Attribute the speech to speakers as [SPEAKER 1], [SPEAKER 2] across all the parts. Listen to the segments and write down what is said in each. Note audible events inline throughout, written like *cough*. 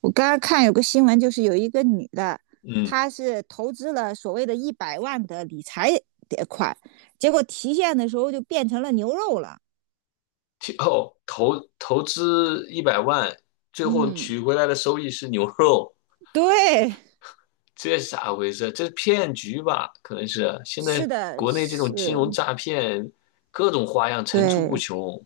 [SPEAKER 1] 我刚刚看有个新闻，就是有一个女的，
[SPEAKER 2] 嗯，
[SPEAKER 1] 她是投资了所谓的100万的理财款，结果提现的时候就变成了牛肉了。
[SPEAKER 2] 投资100万，最后
[SPEAKER 1] 嗯，
[SPEAKER 2] 取回来的收益是牛肉，
[SPEAKER 1] 对，
[SPEAKER 2] 这是咋回事？这是骗局吧？可能是现
[SPEAKER 1] 是
[SPEAKER 2] 在
[SPEAKER 1] 的，
[SPEAKER 2] 国内这种金融
[SPEAKER 1] 是，
[SPEAKER 2] 诈骗，各种花样层出不
[SPEAKER 1] 对，
[SPEAKER 2] 穷。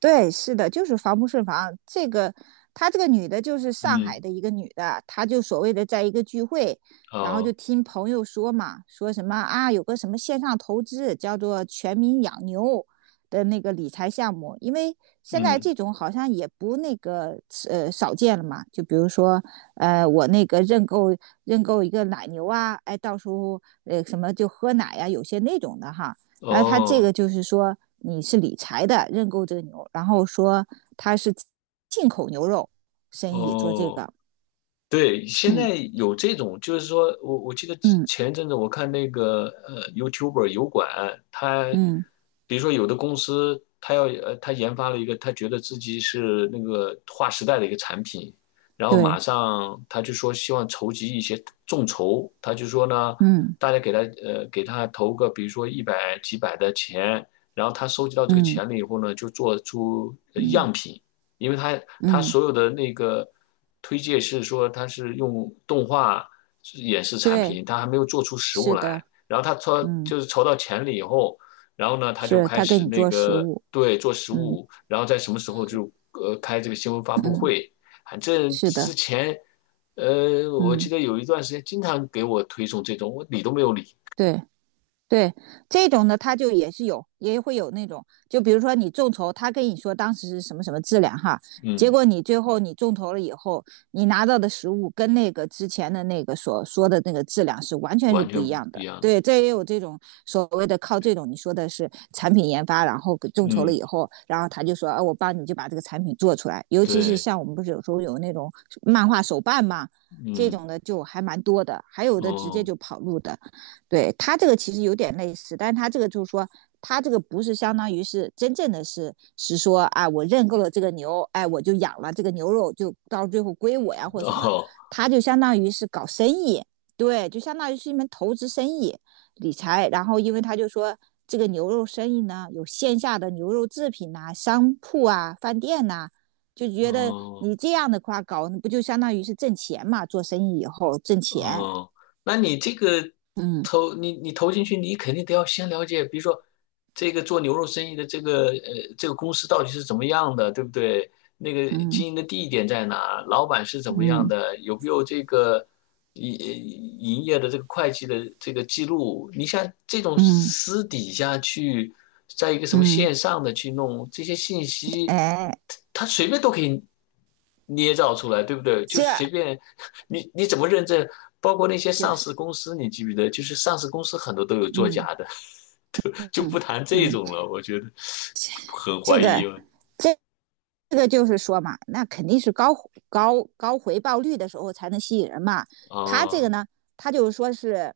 [SPEAKER 1] 对，是的，就是防不胜防。这个，她这个女的，就是上海
[SPEAKER 2] 嗯，
[SPEAKER 1] 的一个女的，她就所谓的在一个聚会，然后就
[SPEAKER 2] 哦，
[SPEAKER 1] 听朋友说嘛，说什么啊，有个什么线上投资叫做"全民养牛"的那个理财项目，因为现在
[SPEAKER 2] 嗯，
[SPEAKER 1] 这种好像也不那个少见了嘛。就比如说，我那个认购一个奶牛啊，哎，到时候什么就喝奶呀、有些那种的哈。然后他这个
[SPEAKER 2] 哦，
[SPEAKER 1] 就是说你是理财的认购这个牛，然后说他是进口牛肉生意做这
[SPEAKER 2] 哦。
[SPEAKER 1] 个，
[SPEAKER 2] 对，现在
[SPEAKER 1] 嗯
[SPEAKER 2] 有这种，就是说我记得
[SPEAKER 1] 嗯
[SPEAKER 2] 前一阵子我看那个YouTuber 油管，他
[SPEAKER 1] 嗯，
[SPEAKER 2] 比如说有的公司他研发了一个他觉得自己是那个划时代的一个产品，然后
[SPEAKER 1] 对，
[SPEAKER 2] 马上他就说希望筹集一些众筹，他就说呢
[SPEAKER 1] 嗯
[SPEAKER 2] 大家给他投个比如说一百几百的钱，然后他收集到这个
[SPEAKER 1] 嗯
[SPEAKER 2] 钱了以后呢就做出
[SPEAKER 1] 嗯
[SPEAKER 2] 样品。因为他
[SPEAKER 1] 嗯，
[SPEAKER 2] 所有的那个推荐是说他是用动画演示产
[SPEAKER 1] 对，
[SPEAKER 2] 品，他还没有做出实
[SPEAKER 1] 是
[SPEAKER 2] 物来。
[SPEAKER 1] 的，
[SPEAKER 2] 然后他筹
[SPEAKER 1] 嗯，
[SPEAKER 2] 就是筹到钱了以后，然后呢他就
[SPEAKER 1] 是
[SPEAKER 2] 开
[SPEAKER 1] 他给
[SPEAKER 2] 始
[SPEAKER 1] 你
[SPEAKER 2] 那
[SPEAKER 1] 做食
[SPEAKER 2] 个
[SPEAKER 1] 物，
[SPEAKER 2] 对做实
[SPEAKER 1] 嗯，
[SPEAKER 2] 物，然后在什么时候就开这个新闻发布会。反正
[SPEAKER 1] 是
[SPEAKER 2] 之
[SPEAKER 1] 的，
[SPEAKER 2] 前我记
[SPEAKER 1] 嗯，
[SPEAKER 2] 得有一段时间经常给我推送这种，我理都没有理，
[SPEAKER 1] 对，对这种呢，它就也是有，也会有那种，就比如说你众筹，他跟你说当时是什么什么质量哈，结
[SPEAKER 2] 嗯，
[SPEAKER 1] 果你最后你众筹了以后，你拿到的实物跟那个之前的那个所说的那个质量是完全是
[SPEAKER 2] 完
[SPEAKER 1] 不一
[SPEAKER 2] 全
[SPEAKER 1] 样
[SPEAKER 2] 不一
[SPEAKER 1] 的。
[SPEAKER 2] 样，
[SPEAKER 1] 对，这也有这种所谓的靠这种你说的是产品研发，然后众筹了
[SPEAKER 2] 嗯，
[SPEAKER 1] 以后，然后他就说，啊，我帮你就把这个产品做出来。尤其是
[SPEAKER 2] 对，
[SPEAKER 1] 像我们不是有时候有那种漫画手办嘛，这
[SPEAKER 2] 嗯，
[SPEAKER 1] 种的就还蛮多的，还有的直接
[SPEAKER 2] 哦，
[SPEAKER 1] 就跑路的。对他这个其实有点类似，但他这个就是说，他这个不是相当于是真正的是说啊，我认购了这个牛，哎，我就养了这个牛肉，就到最后归我呀或者
[SPEAKER 2] *laughs*
[SPEAKER 1] 什么，
[SPEAKER 2] 哦，
[SPEAKER 1] 他就相当于是搞生意，对，就相当于是一门投资生意理财。然后因为他就说这个牛肉生意呢，有线下的牛肉制品呐、商铺啊、饭店呐、就觉得
[SPEAKER 2] 哦。
[SPEAKER 1] 你这样的话搞，不就相当于是挣钱嘛？做生意以后挣钱，
[SPEAKER 2] 哦，那你这个
[SPEAKER 1] 嗯
[SPEAKER 2] 你投进去，你肯定得要先了解，比如说这个做牛肉生意的这个这个公司到底是怎么样的，对不对？那个
[SPEAKER 1] 嗯
[SPEAKER 2] 经营的地点在哪？老板是怎么样
[SPEAKER 1] 嗯。
[SPEAKER 2] 的？有没有这个营营业的这个会计的这个记录？你像这种
[SPEAKER 1] 嗯
[SPEAKER 2] 私底下去，在一个什么
[SPEAKER 1] 嗯，
[SPEAKER 2] 线上的去弄这些信息，
[SPEAKER 1] 哎，
[SPEAKER 2] 他他随便都可以捏造出来，对不对？就是
[SPEAKER 1] 这
[SPEAKER 2] 随便。你怎么认证？包括那些
[SPEAKER 1] 就
[SPEAKER 2] 上
[SPEAKER 1] 是，
[SPEAKER 2] 市公司，你记不记得？就是上市公司很多都有作
[SPEAKER 1] 嗯
[SPEAKER 2] 假的，*laughs* 就
[SPEAKER 1] 嗯
[SPEAKER 2] 不谈这
[SPEAKER 1] 嗯，
[SPEAKER 2] 种了。我觉得很
[SPEAKER 1] 这
[SPEAKER 2] 怀疑
[SPEAKER 1] 个
[SPEAKER 2] 了。
[SPEAKER 1] 这这个就是说嘛，那肯定是高回报率的时候才能吸引人嘛。他这个
[SPEAKER 2] 啊，
[SPEAKER 1] 呢，他就是说是，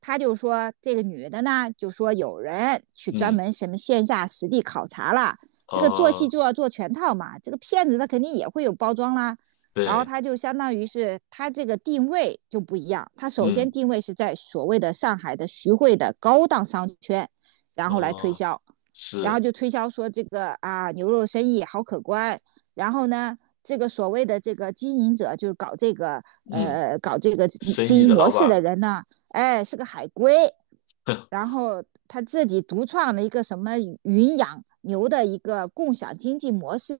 [SPEAKER 1] 他就说这个女的呢，就说有人去专
[SPEAKER 2] 嗯，
[SPEAKER 1] 门什么线下实地考察了，这个做戏
[SPEAKER 2] 哦，
[SPEAKER 1] 就要做全套嘛。这个骗子他肯定也会有包装啦，然后
[SPEAKER 2] 对，
[SPEAKER 1] 他就相当于是他这个定位就不一样，他首先
[SPEAKER 2] 嗯，
[SPEAKER 1] 定位是在所谓的上海的徐汇的高档商圈，然后来推
[SPEAKER 2] 哦，
[SPEAKER 1] 销。然后
[SPEAKER 2] 是，
[SPEAKER 1] 就推销说这个啊牛肉生意好可观，然后呢，这个所谓的这个经营者就是搞这个
[SPEAKER 2] 嗯，生
[SPEAKER 1] 经
[SPEAKER 2] 意
[SPEAKER 1] 营
[SPEAKER 2] 的
[SPEAKER 1] 模
[SPEAKER 2] 老板
[SPEAKER 1] 式
[SPEAKER 2] 儿，
[SPEAKER 1] 的人呢，哎是个海归，然后他自己独创了一个什么云养牛的一个共享经济模式，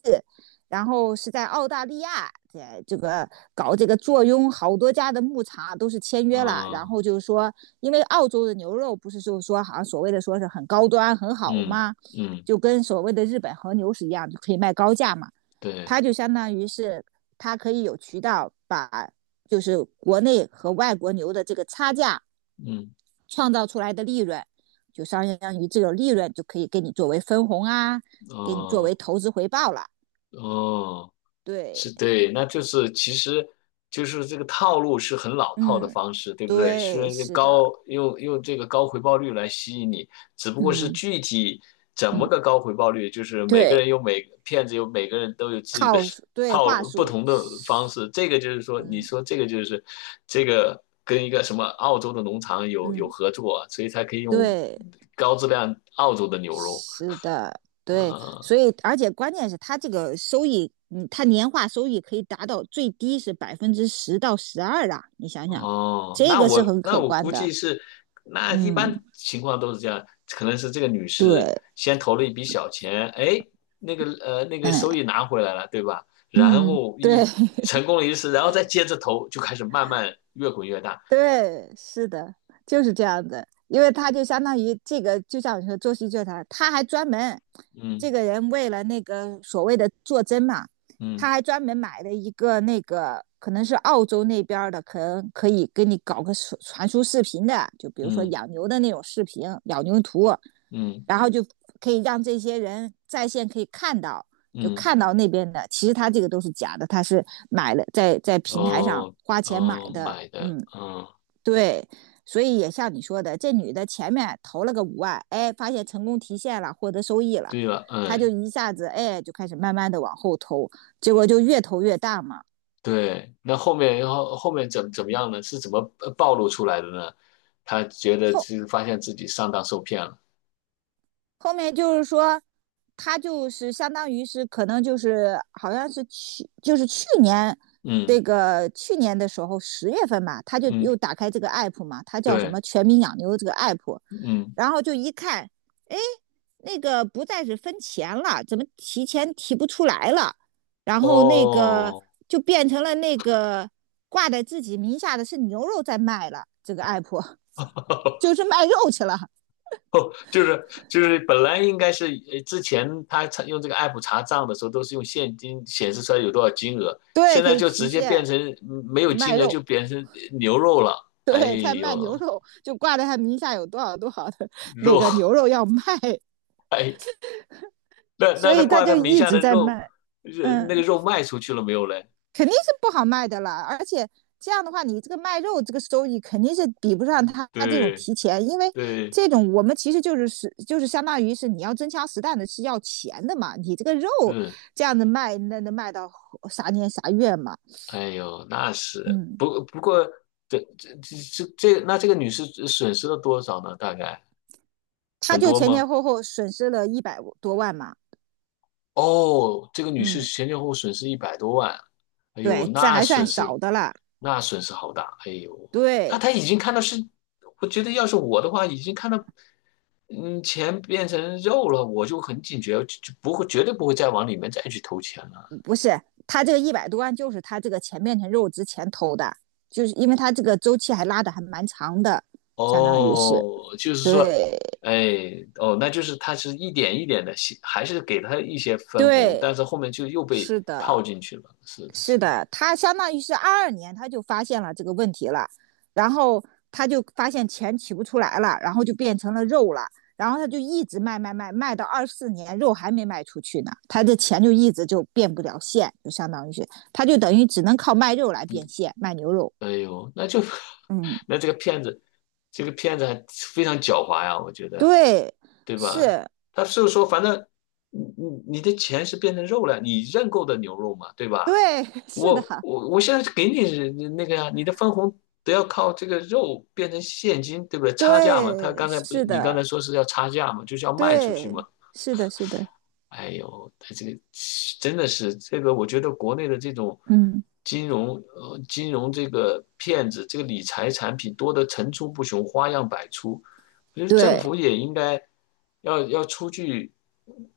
[SPEAKER 1] 然后是在澳大利亚在这个搞这个坐拥好多家的牧场都是签
[SPEAKER 2] *laughs*
[SPEAKER 1] 约了，然
[SPEAKER 2] 嗯
[SPEAKER 1] 后就是说，因为澳洲的牛肉不是就是说好像所谓的说是很高端很好
[SPEAKER 2] 嗯
[SPEAKER 1] 嘛，
[SPEAKER 2] 嗯，
[SPEAKER 1] 就跟所谓的日本和牛是一样，就可以卖高价嘛，
[SPEAKER 2] 对，
[SPEAKER 1] 它就相当于是它可以有渠道把就是国内和外国牛的这个差价。
[SPEAKER 2] 嗯，
[SPEAKER 1] 创造出来的利润，就相当于这种利润就可以给你作为分红啊，给你作为
[SPEAKER 2] 哦
[SPEAKER 1] 投资回报了。
[SPEAKER 2] 哦。
[SPEAKER 1] 对，
[SPEAKER 2] 是对，那就是其实就是这个套路是很老套的
[SPEAKER 1] 嗯，
[SPEAKER 2] 方式，对不对？虽
[SPEAKER 1] 对，
[SPEAKER 2] 然这
[SPEAKER 1] 是的，
[SPEAKER 2] 高用用这个高回报率来吸引你，只不过是
[SPEAKER 1] 嗯
[SPEAKER 2] 具体怎么
[SPEAKER 1] 嗯，
[SPEAKER 2] 个高回报率，就是每个
[SPEAKER 1] 对，
[SPEAKER 2] 人有每骗子有每个人都有自己的
[SPEAKER 1] 套数，
[SPEAKER 2] *laughs*
[SPEAKER 1] 对，
[SPEAKER 2] 套
[SPEAKER 1] 话
[SPEAKER 2] 路，不
[SPEAKER 1] 术，
[SPEAKER 2] 同的方式。这个就是说，你
[SPEAKER 1] 嗯
[SPEAKER 2] 说这个就是这个跟一个什么澳洲的农场有
[SPEAKER 1] 嗯，
[SPEAKER 2] 合作啊所以才可以用
[SPEAKER 1] 对，
[SPEAKER 2] 高质量澳洲的牛肉，
[SPEAKER 1] 是的，对，
[SPEAKER 2] 呃
[SPEAKER 1] 所以而且关键是它这个收益，嗯，它年化收益可以达到最低是10%到12%啊，你想想，
[SPEAKER 2] 哦，
[SPEAKER 1] 这
[SPEAKER 2] 那
[SPEAKER 1] 个是
[SPEAKER 2] 我
[SPEAKER 1] 很
[SPEAKER 2] 那
[SPEAKER 1] 可
[SPEAKER 2] 我
[SPEAKER 1] 观
[SPEAKER 2] 估
[SPEAKER 1] 的，
[SPEAKER 2] 计是，那一
[SPEAKER 1] 嗯，
[SPEAKER 2] 般情况都是这样，可能是这个女士
[SPEAKER 1] 对，
[SPEAKER 2] 先投了一笔小钱，哎，那个
[SPEAKER 1] 嗯。
[SPEAKER 2] 收益拿回来了，对吧？然
[SPEAKER 1] 嗯，
[SPEAKER 2] 后
[SPEAKER 1] 对
[SPEAKER 2] 一
[SPEAKER 1] *laughs*
[SPEAKER 2] 成功了一次，然后再接着投，就开始慢慢越滚越大。
[SPEAKER 1] 对，是的，就是这样的。因为他就相当于这个，就像你说做戏剧团，他还专门这
[SPEAKER 2] 嗯
[SPEAKER 1] 个人为了那个所谓的做针嘛，他
[SPEAKER 2] 嗯
[SPEAKER 1] 还专门买了一个那个可能是澳洲那边儿的，可能可以给你搞个传输视频的，就比如说
[SPEAKER 2] 嗯
[SPEAKER 1] 养牛的那种视频，养牛图，
[SPEAKER 2] 嗯
[SPEAKER 1] 然后就可以让这些人在线可以看到，就
[SPEAKER 2] 嗯，
[SPEAKER 1] 看到那边的，其实他这个都是假的，他是买了在平台上
[SPEAKER 2] 哦
[SPEAKER 1] 花钱买
[SPEAKER 2] 哦，
[SPEAKER 1] 的，
[SPEAKER 2] 买的，
[SPEAKER 1] 嗯，
[SPEAKER 2] 嗯，
[SPEAKER 1] 对，所以也像你说的，这女的前面投了个5万，哎，发现成功提现了，获得收益了，
[SPEAKER 2] 对了，
[SPEAKER 1] 她就
[SPEAKER 2] 嗯，
[SPEAKER 1] 一下子哎就开始慢慢的往后投，结果就越投越大嘛，
[SPEAKER 2] 对，那后面然后后面怎么样呢？是怎么暴露出来的呢？他觉得
[SPEAKER 1] 后
[SPEAKER 2] 是发现自己上当受骗了。
[SPEAKER 1] 后面就是说，他就是相当于是可能就是好像是去就是去年这
[SPEAKER 2] 嗯
[SPEAKER 1] 个去年的时候10月份吧，他就
[SPEAKER 2] 嗯，
[SPEAKER 1] 又打开这个 app 嘛，他叫什
[SPEAKER 2] 对，
[SPEAKER 1] 么"全民养牛"这个 app，
[SPEAKER 2] 嗯
[SPEAKER 1] 然后就一看，哎，那个不再是分钱了，怎么提前提不出来了？然后那个
[SPEAKER 2] 哦，
[SPEAKER 1] 就变成了那个挂在自己名下的是牛肉在卖了，这个 app *laughs* 就是
[SPEAKER 2] *laughs*
[SPEAKER 1] 卖肉去了，
[SPEAKER 2] 哦，就是本来应该是之前他用这个 app 查账的时候都是用现金显示出来有多少金额，
[SPEAKER 1] 对，
[SPEAKER 2] 现
[SPEAKER 1] 可
[SPEAKER 2] 在
[SPEAKER 1] 以
[SPEAKER 2] 就
[SPEAKER 1] 提
[SPEAKER 2] 直接变
[SPEAKER 1] 现
[SPEAKER 2] 成没有
[SPEAKER 1] 卖
[SPEAKER 2] 金额
[SPEAKER 1] 肉。
[SPEAKER 2] 就变成牛肉了。
[SPEAKER 1] *laughs*
[SPEAKER 2] 哎
[SPEAKER 1] 对，他卖牛
[SPEAKER 2] 呦，
[SPEAKER 1] 肉，就挂在他名下有多少多少的那
[SPEAKER 2] 肉，
[SPEAKER 1] 个牛肉要卖，
[SPEAKER 2] *laughs* 哎，那
[SPEAKER 1] 所
[SPEAKER 2] 那他
[SPEAKER 1] 以他
[SPEAKER 2] 挂
[SPEAKER 1] 就
[SPEAKER 2] 他名
[SPEAKER 1] 一
[SPEAKER 2] 下
[SPEAKER 1] 直
[SPEAKER 2] 的
[SPEAKER 1] 在
[SPEAKER 2] 肉，
[SPEAKER 1] 卖。
[SPEAKER 2] 那个
[SPEAKER 1] 嗯，
[SPEAKER 2] 肉卖出去了没有嘞？
[SPEAKER 1] 肯定是不好卖的啦。而且这样的话，你这个卖肉这个收益肯定是比不上他这种
[SPEAKER 2] 对
[SPEAKER 1] 提钱，因为
[SPEAKER 2] 对
[SPEAKER 1] 这种我们其实就是相当于是你要真枪实弹的是要钱的嘛。你这个肉
[SPEAKER 2] 是，
[SPEAKER 1] 这样子卖，那能卖到啥年啥月嘛？
[SPEAKER 2] 哎呦，那是
[SPEAKER 1] 嗯，
[SPEAKER 2] 不过，这这这这，那这个女士损失了多少呢？大概
[SPEAKER 1] 他
[SPEAKER 2] 很
[SPEAKER 1] 就
[SPEAKER 2] 多
[SPEAKER 1] 前前
[SPEAKER 2] 吗？
[SPEAKER 1] 后后损失了一百多万嘛。
[SPEAKER 2] 哦，这个女士
[SPEAKER 1] 嗯，
[SPEAKER 2] 前前后后损失100多万，哎呦，
[SPEAKER 1] 对，这
[SPEAKER 2] 那
[SPEAKER 1] 还算
[SPEAKER 2] 损
[SPEAKER 1] 少
[SPEAKER 2] 失
[SPEAKER 1] 的了。
[SPEAKER 2] 那损失好大，哎呦，那
[SPEAKER 1] 对，
[SPEAKER 2] 她已经看到是，我觉得要是我的话，已经看到钱变成肉了，我就很警觉，就不会绝对不会再往里面再去投钱了。
[SPEAKER 1] 不是，他这个一百多万就是他这个钱变成肉之前投的，就是因为他这个周期还拉的还蛮长的，相当于是
[SPEAKER 2] 哦，就是说，
[SPEAKER 1] 对
[SPEAKER 2] 哎，哦，那就是他是一点一点的，还是给他一些分红，但
[SPEAKER 1] 对，
[SPEAKER 2] 是后面就又被
[SPEAKER 1] 是的，
[SPEAKER 2] 套进去了。是的，
[SPEAKER 1] 是
[SPEAKER 2] 是的。
[SPEAKER 1] 的，他相当于是22年他就发现了这个问题了，然后他就发现钱取不出来了，然后就变成了肉了，然后他就一直卖卖卖，卖到24年肉还没卖出去呢，他这钱就一直就变不了现，就相当于是他就等于只能靠卖肉来变现，卖牛肉，
[SPEAKER 2] 哎呦，那就
[SPEAKER 1] 嗯。
[SPEAKER 2] *laughs*，那这个骗子，还非常狡猾呀，我觉得，
[SPEAKER 1] 对，
[SPEAKER 2] 对吧？
[SPEAKER 1] 是，
[SPEAKER 2] 他就是说，反正你的钱是变成肉了，你认购的牛肉嘛，对吧？
[SPEAKER 1] 对，*laughs* 是的，
[SPEAKER 2] 我现在给你那个呀，你的分红都要靠这个肉变成现金，对不对？差价嘛，他
[SPEAKER 1] 对，
[SPEAKER 2] 刚才不是
[SPEAKER 1] 是
[SPEAKER 2] 你刚
[SPEAKER 1] 的，
[SPEAKER 2] 才说是要差价嘛，就是要卖出去嘛。
[SPEAKER 1] 对，是的，是的，
[SPEAKER 2] 哎呦，他这个真的是这个，我觉得国内的这种
[SPEAKER 1] 嗯，
[SPEAKER 2] 金融这个骗子，这个理财产品多得层出不穷，花样百出。我觉得政
[SPEAKER 1] 对，
[SPEAKER 2] 府也应该要出去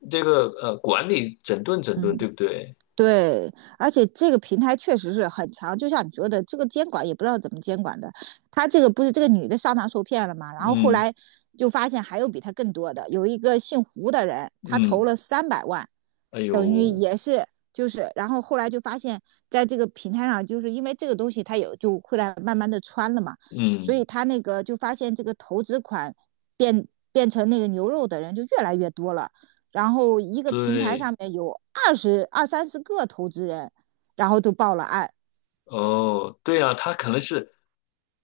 [SPEAKER 2] 这个管理整顿整顿，
[SPEAKER 1] 嗯，
[SPEAKER 2] 对不对？
[SPEAKER 1] 对，而且这个平台确实是很长，就像你说的，这个监管也不知道怎么监管的。他这个不是这个女的上当受骗了嘛？然后后
[SPEAKER 2] 嗯
[SPEAKER 1] 来就发现还有比他更多的，有一个姓胡的人，他投
[SPEAKER 2] 嗯，
[SPEAKER 1] 了300万。
[SPEAKER 2] 哎
[SPEAKER 1] 等于
[SPEAKER 2] 呦，
[SPEAKER 1] 也是就是，然后后来就发现，在这个平台上，就是因为这个东西它有就会来慢慢的穿了嘛，所以
[SPEAKER 2] 嗯。
[SPEAKER 1] 他那个就发现这个投资款变成那个牛肉的人就越来越多了，然后一个平台
[SPEAKER 2] 对，
[SPEAKER 1] 上面有二三十个投资人，然后都报了案。
[SPEAKER 2] 哦，对啊，他可能是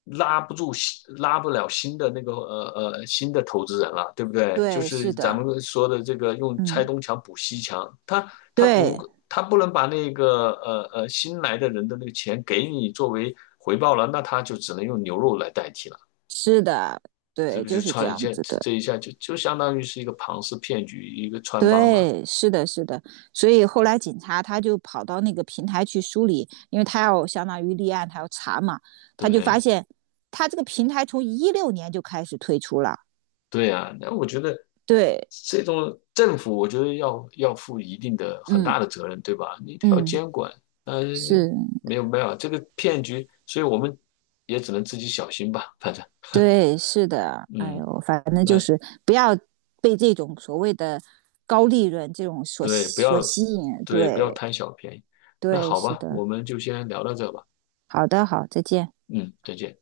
[SPEAKER 2] 拉不住新，拉不了新的那个新的投资人了，对不对？就
[SPEAKER 1] 对，是
[SPEAKER 2] 是咱
[SPEAKER 1] 的，
[SPEAKER 2] 们说的这个用拆
[SPEAKER 1] 嗯，
[SPEAKER 2] 东墙补西墙，他他
[SPEAKER 1] 对，
[SPEAKER 2] 不他不能把那个新来的人的那个钱给你作为回报了，那他就只能用牛肉来代替了，
[SPEAKER 1] 是的，
[SPEAKER 2] 这
[SPEAKER 1] 对，
[SPEAKER 2] 不就
[SPEAKER 1] 就是这
[SPEAKER 2] 串一
[SPEAKER 1] 样
[SPEAKER 2] 下，
[SPEAKER 1] 子的。
[SPEAKER 2] 这一下就相当于是一个庞氏骗局，一个穿帮了，
[SPEAKER 1] 对，是的，是的，所以后来警察他就跑到那个平台去梳理，因为他要相当于立案，他要查嘛，他就发
[SPEAKER 2] 对。
[SPEAKER 1] 现他这个平台从16年就开始推出了，
[SPEAKER 2] 对啊，那我觉得
[SPEAKER 1] 对，
[SPEAKER 2] 这种政府，我觉得要负一定的很
[SPEAKER 1] 嗯
[SPEAKER 2] 大的责任，对吧？你得要
[SPEAKER 1] 嗯，
[SPEAKER 2] 监管，呃，
[SPEAKER 1] 是，
[SPEAKER 2] 没有没有这个骗局，所以我们也只能自己小心吧，反正，
[SPEAKER 1] 对，是的，哎
[SPEAKER 2] 嗯，
[SPEAKER 1] 呦，反正就
[SPEAKER 2] 那
[SPEAKER 1] 是不要被这种所谓的高利润这种所
[SPEAKER 2] 对，不
[SPEAKER 1] 所
[SPEAKER 2] 要
[SPEAKER 1] 吸引，
[SPEAKER 2] 对，不要
[SPEAKER 1] 对
[SPEAKER 2] 贪小便宜。那
[SPEAKER 1] 对，
[SPEAKER 2] 好
[SPEAKER 1] 是
[SPEAKER 2] 吧，
[SPEAKER 1] 的，
[SPEAKER 2] 我们就先聊到这吧，
[SPEAKER 1] 好的，好，再见。
[SPEAKER 2] 嗯，再见。